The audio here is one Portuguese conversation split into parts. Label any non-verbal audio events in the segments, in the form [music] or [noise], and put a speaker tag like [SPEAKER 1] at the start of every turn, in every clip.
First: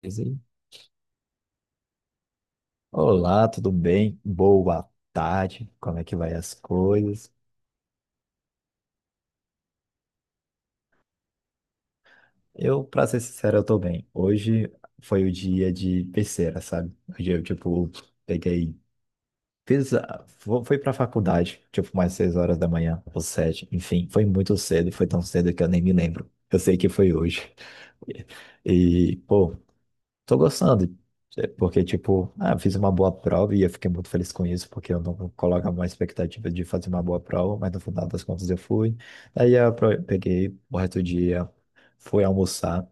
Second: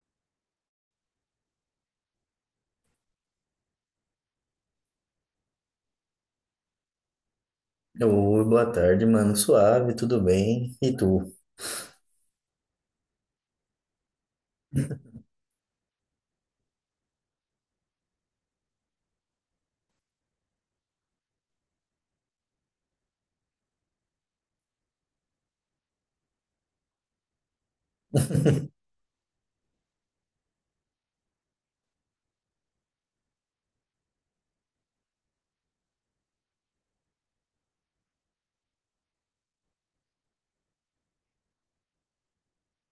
[SPEAKER 1] Beleza, hein? Olá, tudo bem? Boa tarde. Como é que vai as coisas?
[SPEAKER 2] Oi, boa tarde, mano. Suave, tudo bem? E tu?
[SPEAKER 1] Eu, pra ser sincero, eu tô bem. Hoje foi o dia de terceira, sabe? Hoje eu, tipo, peguei, fiz, fui pra faculdade, tipo, mais 6 horas da manhã, ou 7, enfim, foi muito cedo, foi tão cedo que eu nem me lembro. Eu sei que foi hoje. [laughs]
[SPEAKER 2] [laughs]
[SPEAKER 1] E, pô, tô gostando. É porque, tipo, ah, eu fiz uma boa prova e eu fiquei muito feliz com isso, porque eu não coloco uma expectativa de fazer uma boa prova, mas no final das contas eu fui. Aí eu peguei o resto do dia, fui almoçar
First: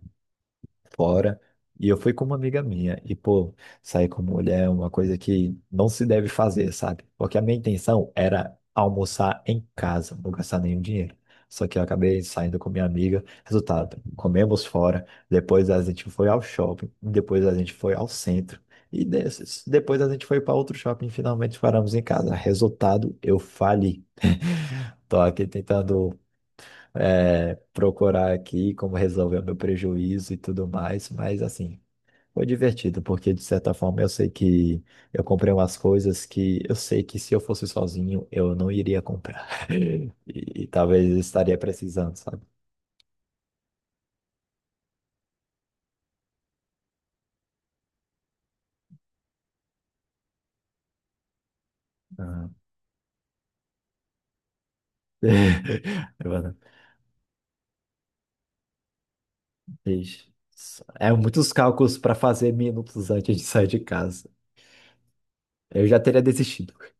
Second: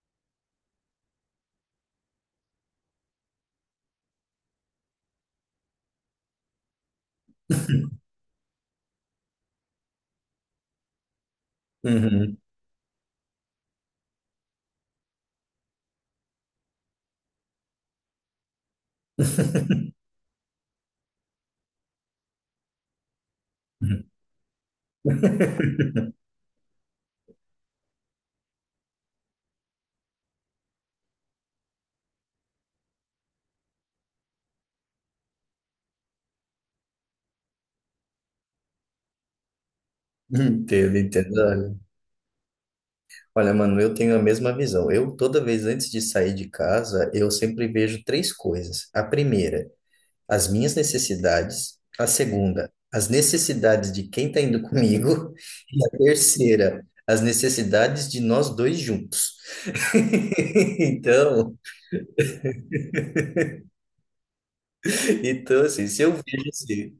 [SPEAKER 1] fora. E eu fui com uma amiga minha. E, pô, sair com mulher é uma coisa que não se deve fazer, sabe? Porque a minha intenção era almoçar em casa, não gastar nenhum dinheiro. Só que eu acabei
[SPEAKER 2] Uhum.
[SPEAKER 1] saindo com minha amiga. Resultado, comemos fora. Depois a gente foi ao shopping. Depois a gente foi ao centro. E desses, depois a gente foi para outro shopping e finalmente paramos em casa. Resultado, eu fali. Tô aqui tentando procurar aqui como resolver o meu prejuízo e tudo mais, mas assim, foi divertido, porque de certa forma eu sei que eu comprei umas coisas que eu sei que se eu fosse sozinho eu não iria comprar. [laughs] E
[SPEAKER 2] Entendo,
[SPEAKER 1] talvez eu
[SPEAKER 2] entendo.
[SPEAKER 1] estaria
[SPEAKER 2] Olha,
[SPEAKER 1] precisando, sabe?
[SPEAKER 2] olha, mano, eu tenho a mesma visão. Eu, toda vez antes de sair de casa, eu sempre vejo três coisas. A primeira, as minhas necessidades. A
[SPEAKER 1] Ah.
[SPEAKER 2] segunda, as necessidades de quem tá indo comigo. E a
[SPEAKER 1] [laughs] Eu falo:
[SPEAKER 2] terceira, as necessidades de nós dois juntos. [laughs]
[SPEAKER 1] "Ixi, é muitos
[SPEAKER 2] Então,
[SPEAKER 1] cálculos para fazer minutos antes de sair de casa.
[SPEAKER 2] então,
[SPEAKER 1] Eu
[SPEAKER 2] assim,
[SPEAKER 1] já
[SPEAKER 2] se eu
[SPEAKER 1] teria
[SPEAKER 2] vejo
[SPEAKER 1] desistido.
[SPEAKER 2] assim,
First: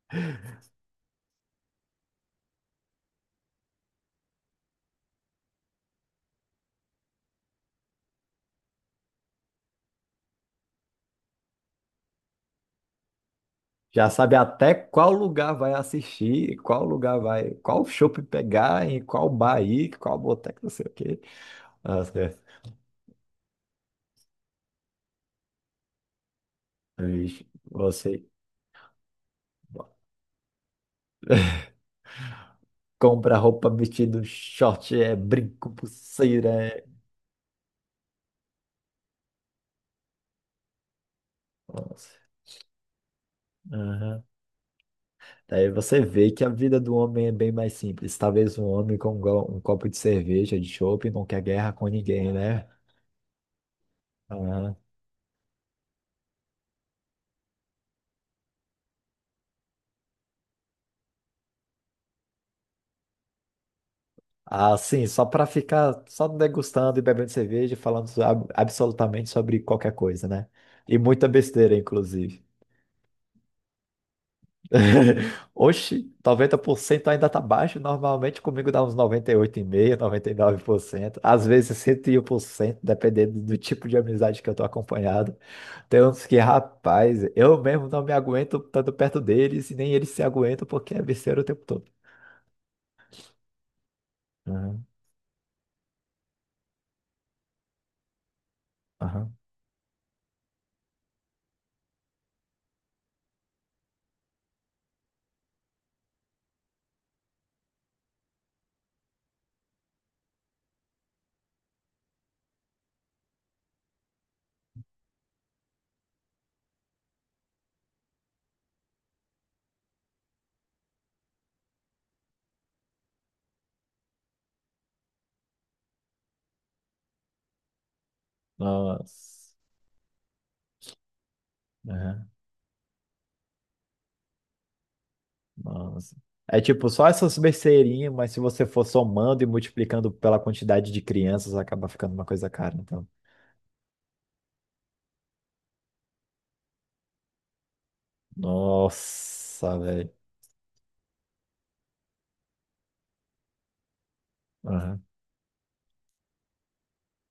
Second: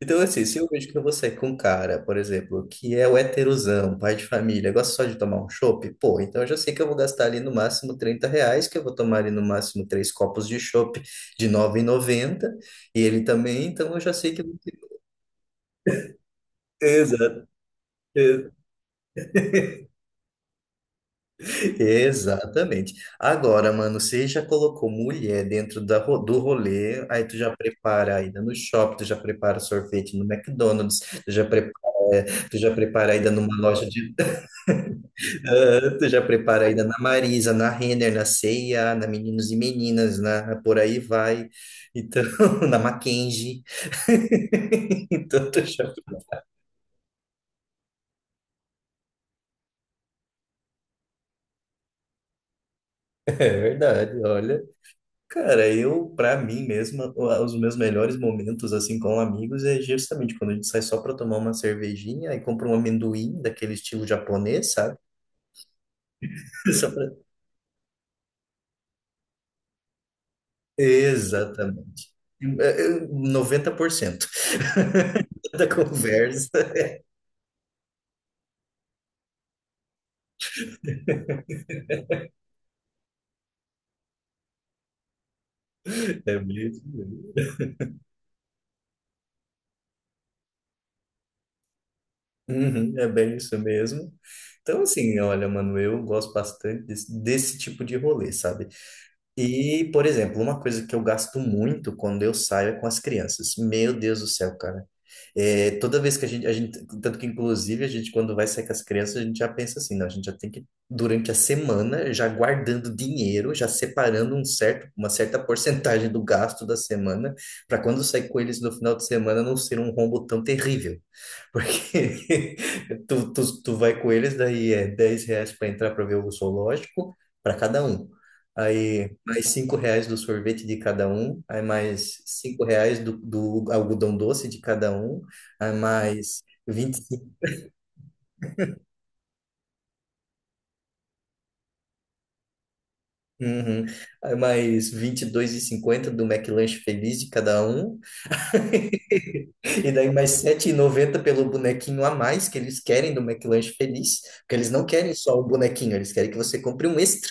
[SPEAKER 2] então, assim, se eu vejo que você é com um cara, por exemplo, que é o heterosão, pai de família, gosta só de tomar um chopp, pô, então eu já sei que eu vou gastar ali no máximo R$ 30, que eu vou tomar ali no máximo três copos de chopp de 9,90 e ele também, então eu
[SPEAKER 1] Já
[SPEAKER 2] já sei
[SPEAKER 1] sabe
[SPEAKER 2] que...
[SPEAKER 1] até qual lugar vai assistir, qual lugar
[SPEAKER 2] Exato.
[SPEAKER 1] vai, qual shopping
[SPEAKER 2] [laughs]
[SPEAKER 1] pegar, em qual bar ir, qual boteca, não sei o quê. Nossa,
[SPEAKER 2] Exatamente. Agora, mano, você já colocou mulher dentro do rolê, aí tu
[SPEAKER 1] ixi,
[SPEAKER 2] já prepara a
[SPEAKER 1] você.
[SPEAKER 2] ida no shopping, tu já prepara sorvete no McDonald's, tu já prepara a ida
[SPEAKER 1] Compra
[SPEAKER 2] numa
[SPEAKER 1] roupa,
[SPEAKER 2] loja de.
[SPEAKER 1] vestido, short, brinco,
[SPEAKER 2] Ah, tu já
[SPEAKER 1] pulseira.
[SPEAKER 2] prepara ainda na
[SPEAKER 1] É...
[SPEAKER 2] Marisa, na Renner, na C&A, na Meninos e Meninas, na por aí vai.
[SPEAKER 1] Nossa."
[SPEAKER 2] Então, [laughs] na Mackenzie.
[SPEAKER 1] Aham.
[SPEAKER 2] [laughs] Então, tu
[SPEAKER 1] Daí
[SPEAKER 2] já...
[SPEAKER 1] você
[SPEAKER 2] [laughs]
[SPEAKER 1] vê que a vida do homem é bem mais simples. Talvez um homem com um copo de cerveja, de chopp, não quer guerra com ninguém, né?
[SPEAKER 2] É verdade, olha.
[SPEAKER 1] Aham.
[SPEAKER 2] Cara, eu, pra mim mesmo, os meus melhores momentos, assim, com amigos é justamente quando a gente sai só pra tomar uma cervejinha e compra um amendoim daquele estilo japonês,
[SPEAKER 1] Ah,
[SPEAKER 2] sabe?
[SPEAKER 1] sim, só para ficar só
[SPEAKER 2] [laughs] Só
[SPEAKER 1] degustando e
[SPEAKER 2] pra-
[SPEAKER 1] bebendo cerveja, e falando absolutamente sobre qualquer coisa, né? E muita besteira,
[SPEAKER 2] Exatamente.
[SPEAKER 1] inclusive.
[SPEAKER 2] É, é, 90%
[SPEAKER 1] [laughs]
[SPEAKER 2] [laughs] da
[SPEAKER 1] Oxi, noventa
[SPEAKER 2] conversa
[SPEAKER 1] por cento ainda tá baixo. Normalmente comigo dá uns noventa e oito vírgula cinco por cento, 99%. Às vezes 101%, dependendo do tipo de amizade que eu tô acompanhado. Tem uns que,
[SPEAKER 2] é mesmo.
[SPEAKER 1] rapaz, eu mesmo não me aguento tanto perto deles e nem eles se aguentam porque é besteira o tempo todo.
[SPEAKER 2] Uhum, é bem isso mesmo. Então,
[SPEAKER 1] Aham,
[SPEAKER 2] assim, olha, mano, eu gosto bastante desse tipo de rolê, sabe?
[SPEAKER 1] aham.
[SPEAKER 2] E, por exemplo, uma coisa que eu gasto muito quando eu saio é com as crianças. Meu Deus do céu, cara. É, toda vez que a gente, tanto que, inclusive, a gente, quando vai sair com as crianças, a gente já pensa assim, não, a gente já tem que, durante a semana, já guardando dinheiro, já separando um certo, uma certa [laughs] porcentagem do gasto da semana, para quando sair com eles no final de semana não ser um rombo tão terrível. Porque [laughs] tu vai com eles, daí é R$ 10 para entrar para ver o zoológico, para cada um. Aí mais
[SPEAKER 1] Nossa,
[SPEAKER 2] R$ 5 do sorvete de cada um, aí mais
[SPEAKER 1] aham,
[SPEAKER 2] 5 reais do algodão doce de cada um, aí
[SPEAKER 1] nossa.
[SPEAKER 2] mais
[SPEAKER 1] É tipo
[SPEAKER 2] vinte.
[SPEAKER 1] só essas besteirinhas, mas se você for somando e multiplicando pela quantidade de crianças, acaba ficando uma coisa cara. Então,
[SPEAKER 2] Uhum. Aí mais 22,50 do McLanche Feliz de cada um.
[SPEAKER 1] nossa,
[SPEAKER 2] E daí
[SPEAKER 1] velho.
[SPEAKER 2] mais 7,90 pelo bonequinho a mais que eles querem do McLanche Feliz, porque eles não
[SPEAKER 1] Aham,
[SPEAKER 2] querem só o bonequinho, eles querem que você compre um extra.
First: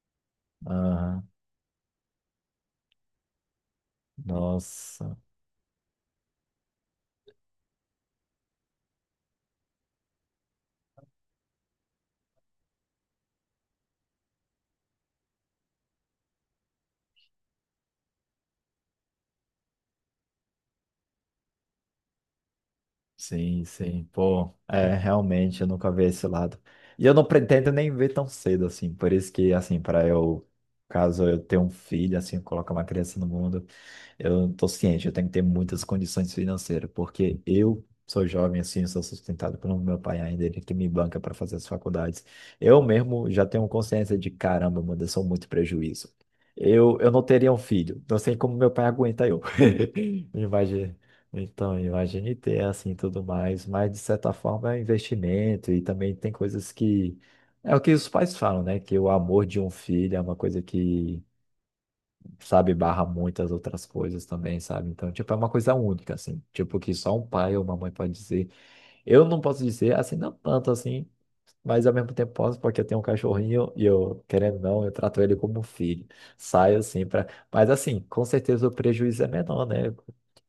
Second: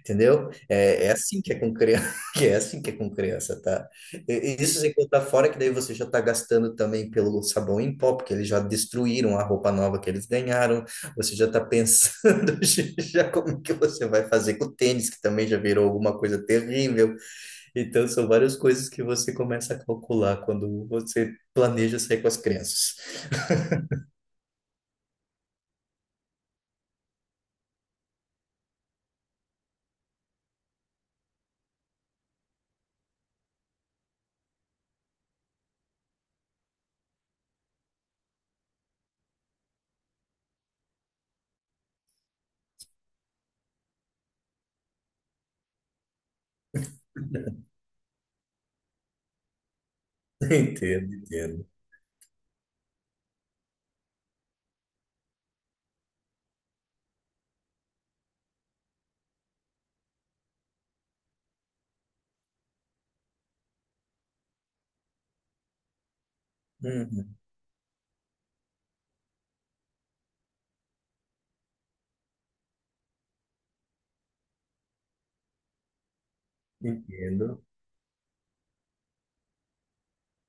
[SPEAKER 2] Entendeu? É, é
[SPEAKER 1] aham.
[SPEAKER 2] assim que é com criança, [laughs] que é assim que é com criança, tá? Isso sem
[SPEAKER 1] Nossa.
[SPEAKER 2] contar fora que daí você já tá gastando também pelo sabão em pó, porque eles já destruíram a roupa nova que eles ganharam. Você já tá pensando [laughs] já como que você vai fazer com o tênis, que também já virou alguma coisa terrível. Então, são várias coisas que você começa a calcular quando você planeja sair com as crianças.
[SPEAKER 1] Sim, sim, pô, é, realmente, eu nunca vi esse lado. E eu não pretendo nem ver tão cedo, assim, por isso que, assim, para eu, caso eu tenha um filho, assim, colocar uma criança no mundo, eu tô ciente, eu tenho que ter muitas condições financeiras, porque eu sou jovem, assim, sou sustentado pelo meu pai ainda, ele que me banca para fazer as faculdades. Eu mesmo já tenho consciência de, caramba, mano, eu sou muito prejuízo. Eu não teria um
[SPEAKER 2] [laughs]
[SPEAKER 1] filho, não sei como meu pai aguenta eu. [laughs] Imagina.
[SPEAKER 2] Entendo, entendo.
[SPEAKER 1] Então, imagine ter assim tudo mais, mas de certa forma é um investimento e também tem coisas que é o que os pais falam, né? Que o amor de um filho é uma coisa que, sabe, barra muitas outras coisas também, sabe? Então, tipo, é uma coisa única, assim, tipo, que só um
[SPEAKER 2] Uhum,
[SPEAKER 1] pai ou uma mãe pode dizer. Eu não posso dizer, assim, não tanto assim, mas ao mesmo tempo posso, porque eu tenho um cachorrinho e eu, querendo ou não, eu trato ele como um filho. Saio assim pra.
[SPEAKER 2] entendo.
[SPEAKER 1] Mas assim, com certeza o prejuízo é menor, né?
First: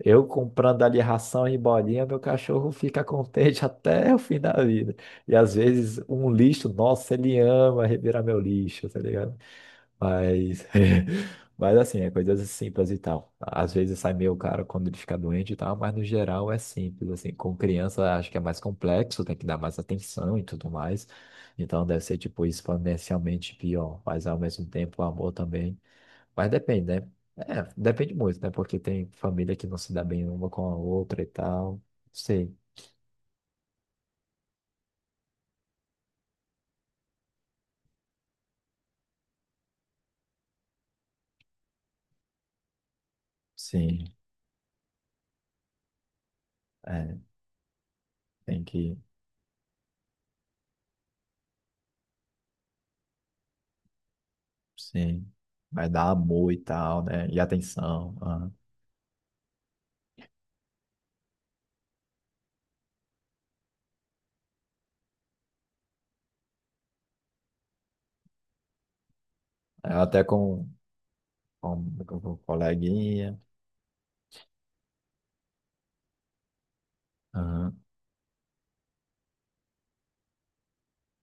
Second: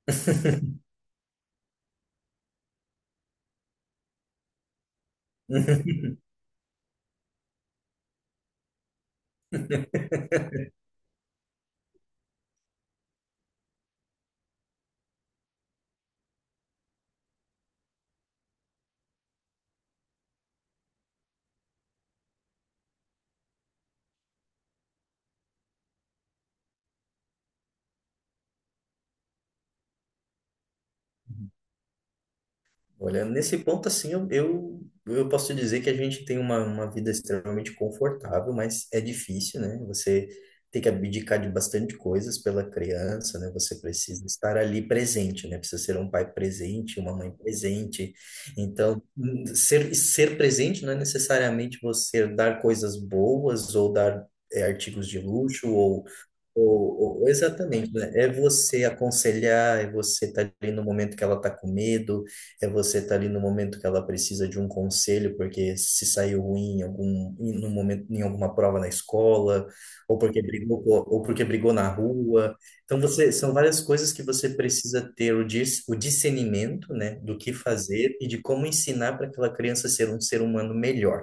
[SPEAKER 1] Eu comprando ali ração e bolinha, meu cachorro fica contente [laughs] até o fim da vida. E às vezes
[SPEAKER 2] [laughs]
[SPEAKER 1] um lixo, nossa, ele ama revirar meu lixo, tá ligado? Mas, [laughs] mas assim, é coisas simples e tal. Às vezes sai meio caro quando ele fica doente e tal, mas no geral é simples, assim. Com criança acho que é mais complexo, tem que dar mais atenção e tudo mais. Então deve ser, tipo, exponencialmente pior. Mas ao mesmo tempo, o amor também. Mas depende, né? É, depende muito, né? Porque tem família que não se dá bem uma com a outra e tal. Sei.
[SPEAKER 2] Olha, nesse ponto, assim, eu, eu posso te dizer que a gente tem uma vida extremamente confortável, mas é difícil, né? Você tem que abdicar de bastante coisas pela criança, né? Você
[SPEAKER 1] Sim,
[SPEAKER 2] precisa estar ali presente, né? Precisa ser um pai presente, uma
[SPEAKER 1] é,
[SPEAKER 2] mãe presente.
[SPEAKER 1] tem que,
[SPEAKER 2] Então, ser presente não é necessariamente você dar coisas boas ou dar artigos de
[SPEAKER 1] sim,
[SPEAKER 2] luxo
[SPEAKER 1] vai
[SPEAKER 2] ou
[SPEAKER 1] dar amor e tal, né? E
[SPEAKER 2] exatamente, né?
[SPEAKER 1] atenção.
[SPEAKER 2] É
[SPEAKER 1] Aham.
[SPEAKER 2] você aconselhar, é você estar ali no momento que ela está com medo, é você estar ali no momento que ela precisa de um conselho, porque se saiu ruim em algum, em, num momento, em alguma prova na escola,
[SPEAKER 1] É,
[SPEAKER 2] ou
[SPEAKER 1] até
[SPEAKER 2] porque brigou, ou porque brigou na
[SPEAKER 1] com
[SPEAKER 2] rua. Então, você,
[SPEAKER 1] coleguinha.
[SPEAKER 2] são várias coisas que você precisa ter o discernimento, né, do que
[SPEAKER 1] Aham,
[SPEAKER 2] fazer e de como ensinar para aquela criança ser um ser humano melhor.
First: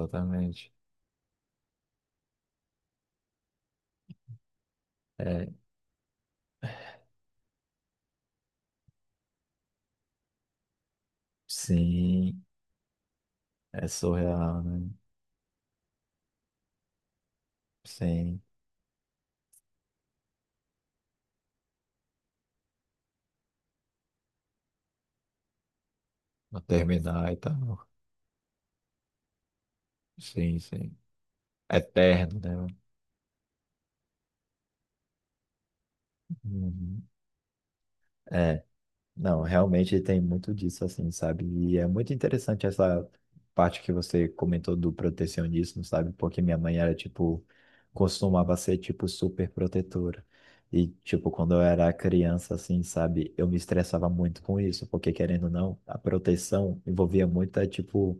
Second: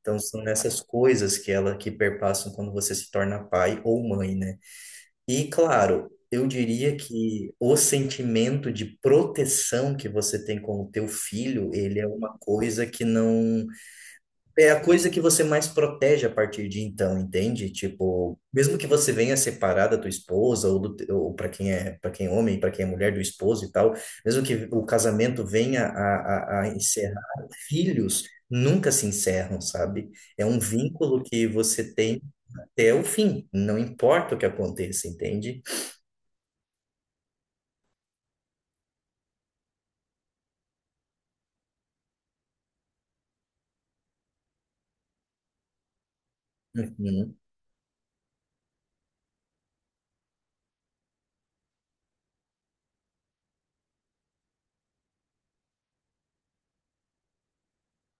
[SPEAKER 2] Então, são essas coisas que ela que perpassam quando você se torna pai ou mãe, né?
[SPEAKER 1] É,
[SPEAKER 2] E claro, eu diria que o sentimento de proteção que você tem com o teu filho, ele é uma
[SPEAKER 1] sim,
[SPEAKER 2] coisa que não
[SPEAKER 1] é surreal,
[SPEAKER 2] é a
[SPEAKER 1] né?
[SPEAKER 2] coisa que você mais protege a partir de então, entende? Tipo,
[SPEAKER 1] Sim,
[SPEAKER 2] mesmo que você venha separar da tua esposa ou, ou para quem é homem, para quem é mulher do esposo e tal, mesmo que o casamento venha a,
[SPEAKER 1] não
[SPEAKER 2] a, a
[SPEAKER 1] terminar e
[SPEAKER 2] encerrar,
[SPEAKER 1] tal.
[SPEAKER 2] filhos nunca se encerram, sabe? É
[SPEAKER 1] Sim,
[SPEAKER 2] um
[SPEAKER 1] sim.
[SPEAKER 2] vínculo que você tem
[SPEAKER 1] Eterno, né?
[SPEAKER 2] até o fim, não importa o que aconteça, entende?
[SPEAKER 1] Uhum. Não, realmente tem muito disso, assim, sabe? E é muito interessante essa parte que você comentou do protecionismo, sabe? Porque minha mãe era,
[SPEAKER 2] Uhum,
[SPEAKER 1] tipo, costumava ser, tipo, super protetora. E, tipo, quando eu era criança, assim, sabe? Eu me estressava muito com isso, porque, querendo ou não, a proteção envolvia muita, tipo,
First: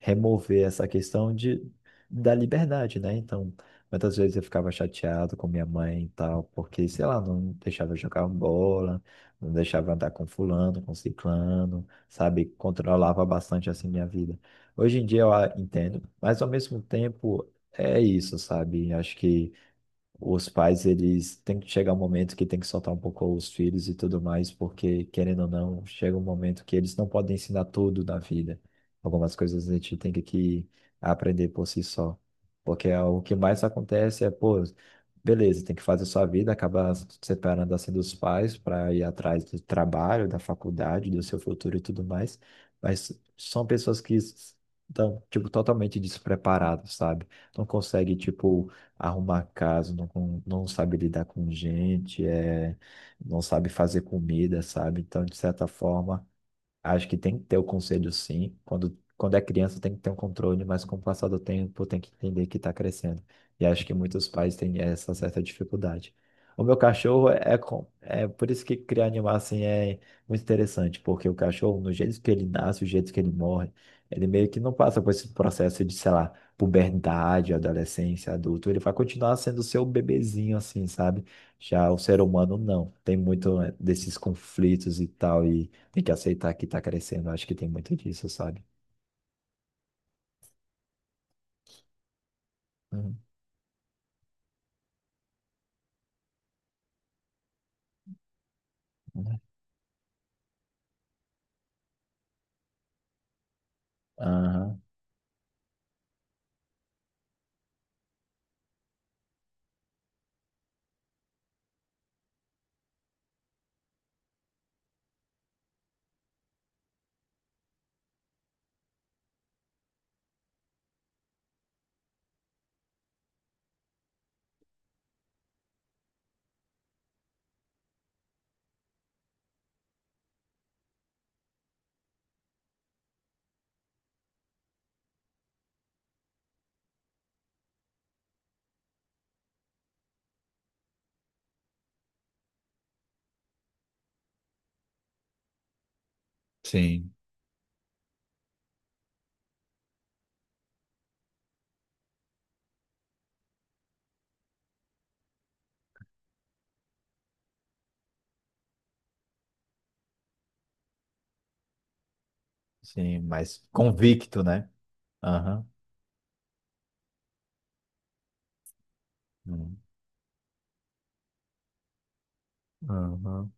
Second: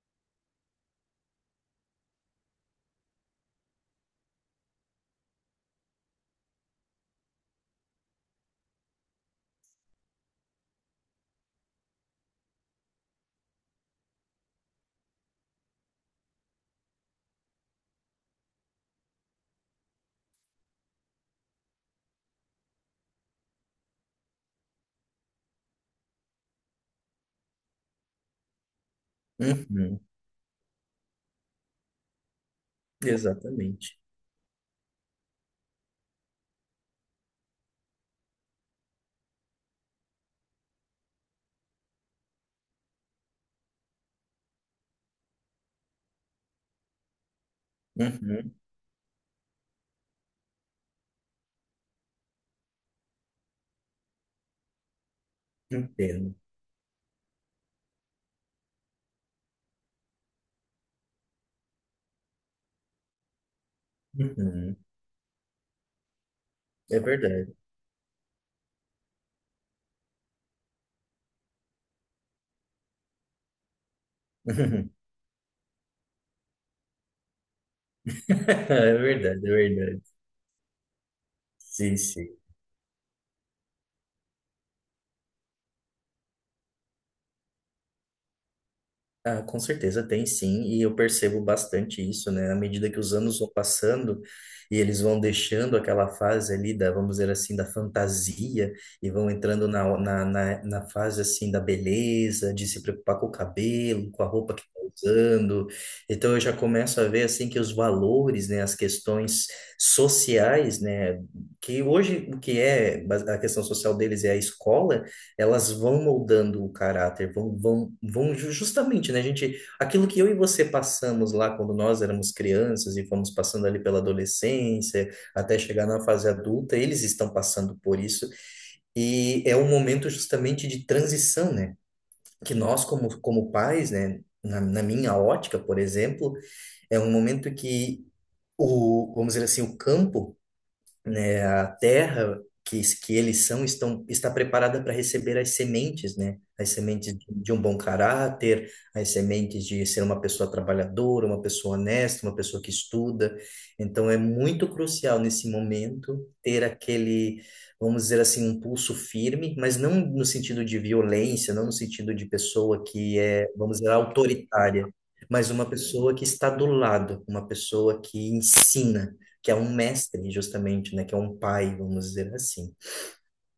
[SPEAKER 1] remover essa questão de, da liberdade, né? Então, muitas vezes eu ficava chateado com minha mãe e tal, porque, sei lá, não deixava eu jogar bola, não deixava eu andar com fulano, com ciclano, sabe? Controlava bastante, assim, minha vida. Hoje em dia eu entendo, mas ao mesmo tempo é isso, sabe? Acho que os pais, eles têm que chegar um momento que tem que soltar um pouco os filhos e tudo mais, porque, querendo ou não, chega um momento que eles não podem ensinar tudo na vida. Algumas coisas a gente
[SPEAKER 2] uhum,
[SPEAKER 1] tem que aprender por si só. Porque é o que mais
[SPEAKER 2] exatamente.
[SPEAKER 1] acontece é, pô, beleza, tem que fazer sua vida, acabar se separando assim dos pais para ir atrás do trabalho, da faculdade, do seu futuro e tudo mais. Mas são pessoas que estão, tipo, totalmente despreparadas, sabe? Não consegue,
[SPEAKER 2] Uhum,
[SPEAKER 1] tipo, arrumar casa, não, não sabe lidar com gente, é, não sabe fazer comida, sabe? Então, de certa forma.
[SPEAKER 2] entendo.
[SPEAKER 1] Acho que tem que ter o conselho, sim. Quando, quando é criança, tem que ter um controle, mas com o passar do tempo, tem que entender que está crescendo. E acho que muitos pais
[SPEAKER 2] Uhum,
[SPEAKER 1] têm essa certa dificuldade. O meu
[SPEAKER 2] é
[SPEAKER 1] cachorro é,
[SPEAKER 2] verdade.
[SPEAKER 1] é com- é por isso que criar animal assim é muito interessante, porque o cachorro, no jeito que ele nasce, o jeito que ele morre, ele meio que não passa
[SPEAKER 2] [laughs]
[SPEAKER 1] por esse processo de, sei lá, puberdade, adolescência, adulto. Ele vai
[SPEAKER 2] É
[SPEAKER 1] continuar
[SPEAKER 2] verdade, é
[SPEAKER 1] sendo seu
[SPEAKER 2] verdade.
[SPEAKER 1] bebezinho, assim, sabe? Já
[SPEAKER 2] Sim,
[SPEAKER 1] o ser
[SPEAKER 2] sim.
[SPEAKER 1] humano não. Tem muito né, desses conflitos e tal. E tem que aceitar que tá crescendo. Acho que tem muito disso, sabe?
[SPEAKER 2] Ah, com certeza tem sim, e eu percebo bastante isso, né? À medida que os
[SPEAKER 1] Uhum.
[SPEAKER 2] anos vão passando e eles vão deixando aquela fase ali da, vamos dizer assim, da fantasia e vão
[SPEAKER 1] Uhum.
[SPEAKER 2] entrando na fase assim da beleza, de se preocupar com o cabelo, com a roupa que
[SPEAKER 1] Aham.
[SPEAKER 2] tá usando. Então eu já começo a ver assim que os valores, né, as questões sociais, né, que hoje o que é a questão social deles é a escola, elas vão moldando o caráter, justamente, né, gente, aquilo que eu e você passamos lá quando nós éramos crianças e fomos passando ali pela adolescência, até chegar na fase adulta, eles estão passando por isso e é um momento justamente de transição, né, que nós como, pais, né, na minha ótica, por exemplo, é um momento que o, vamos dizer assim, o campo, né, a terra que eles são estão, está preparada para receber as sementes, né? As sementes
[SPEAKER 1] Sim,
[SPEAKER 2] de um bom caráter, as sementes de ser uma pessoa trabalhadora, uma pessoa honesta, uma pessoa que estuda. Então é muito crucial nesse momento ter aquele, vamos dizer assim, um pulso firme, mas não no sentido de violência, não no sentido de pessoa que
[SPEAKER 1] sim,
[SPEAKER 2] é,
[SPEAKER 1] mas
[SPEAKER 2] vamos dizer,
[SPEAKER 1] convicto, né?
[SPEAKER 2] autoritária, mas
[SPEAKER 1] Aham.
[SPEAKER 2] uma pessoa que está do lado, uma pessoa que ensina, que é um
[SPEAKER 1] Uhum,
[SPEAKER 2] mestre, justamente, né? Que é um pai, vamos dizer assim.
[SPEAKER 1] aham.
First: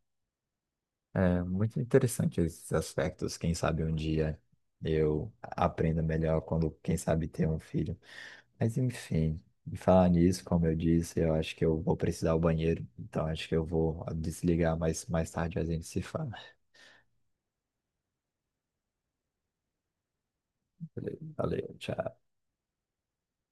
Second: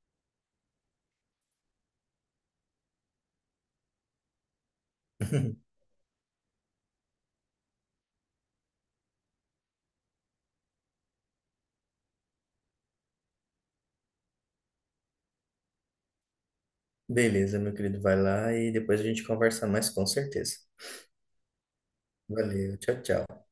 [SPEAKER 1] É muito interessante esses aspectos. Quem sabe um dia eu aprenda melhor quando, quem sabe, ter um filho. Mas enfim, em falar nisso, como eu disse, eu acho que eu vou precisar do banheiro. Então acho que eu vou desligar, mas mais tarde a gente se fala.
[SPEAKER 2] Beleza, meu querido, vai lá e depois a gente conversa mais, com certeza.
[SPEAKER 1] Valeu, valeu, tchau.
[SPEAKER 2] Valeu, tchau, tchau.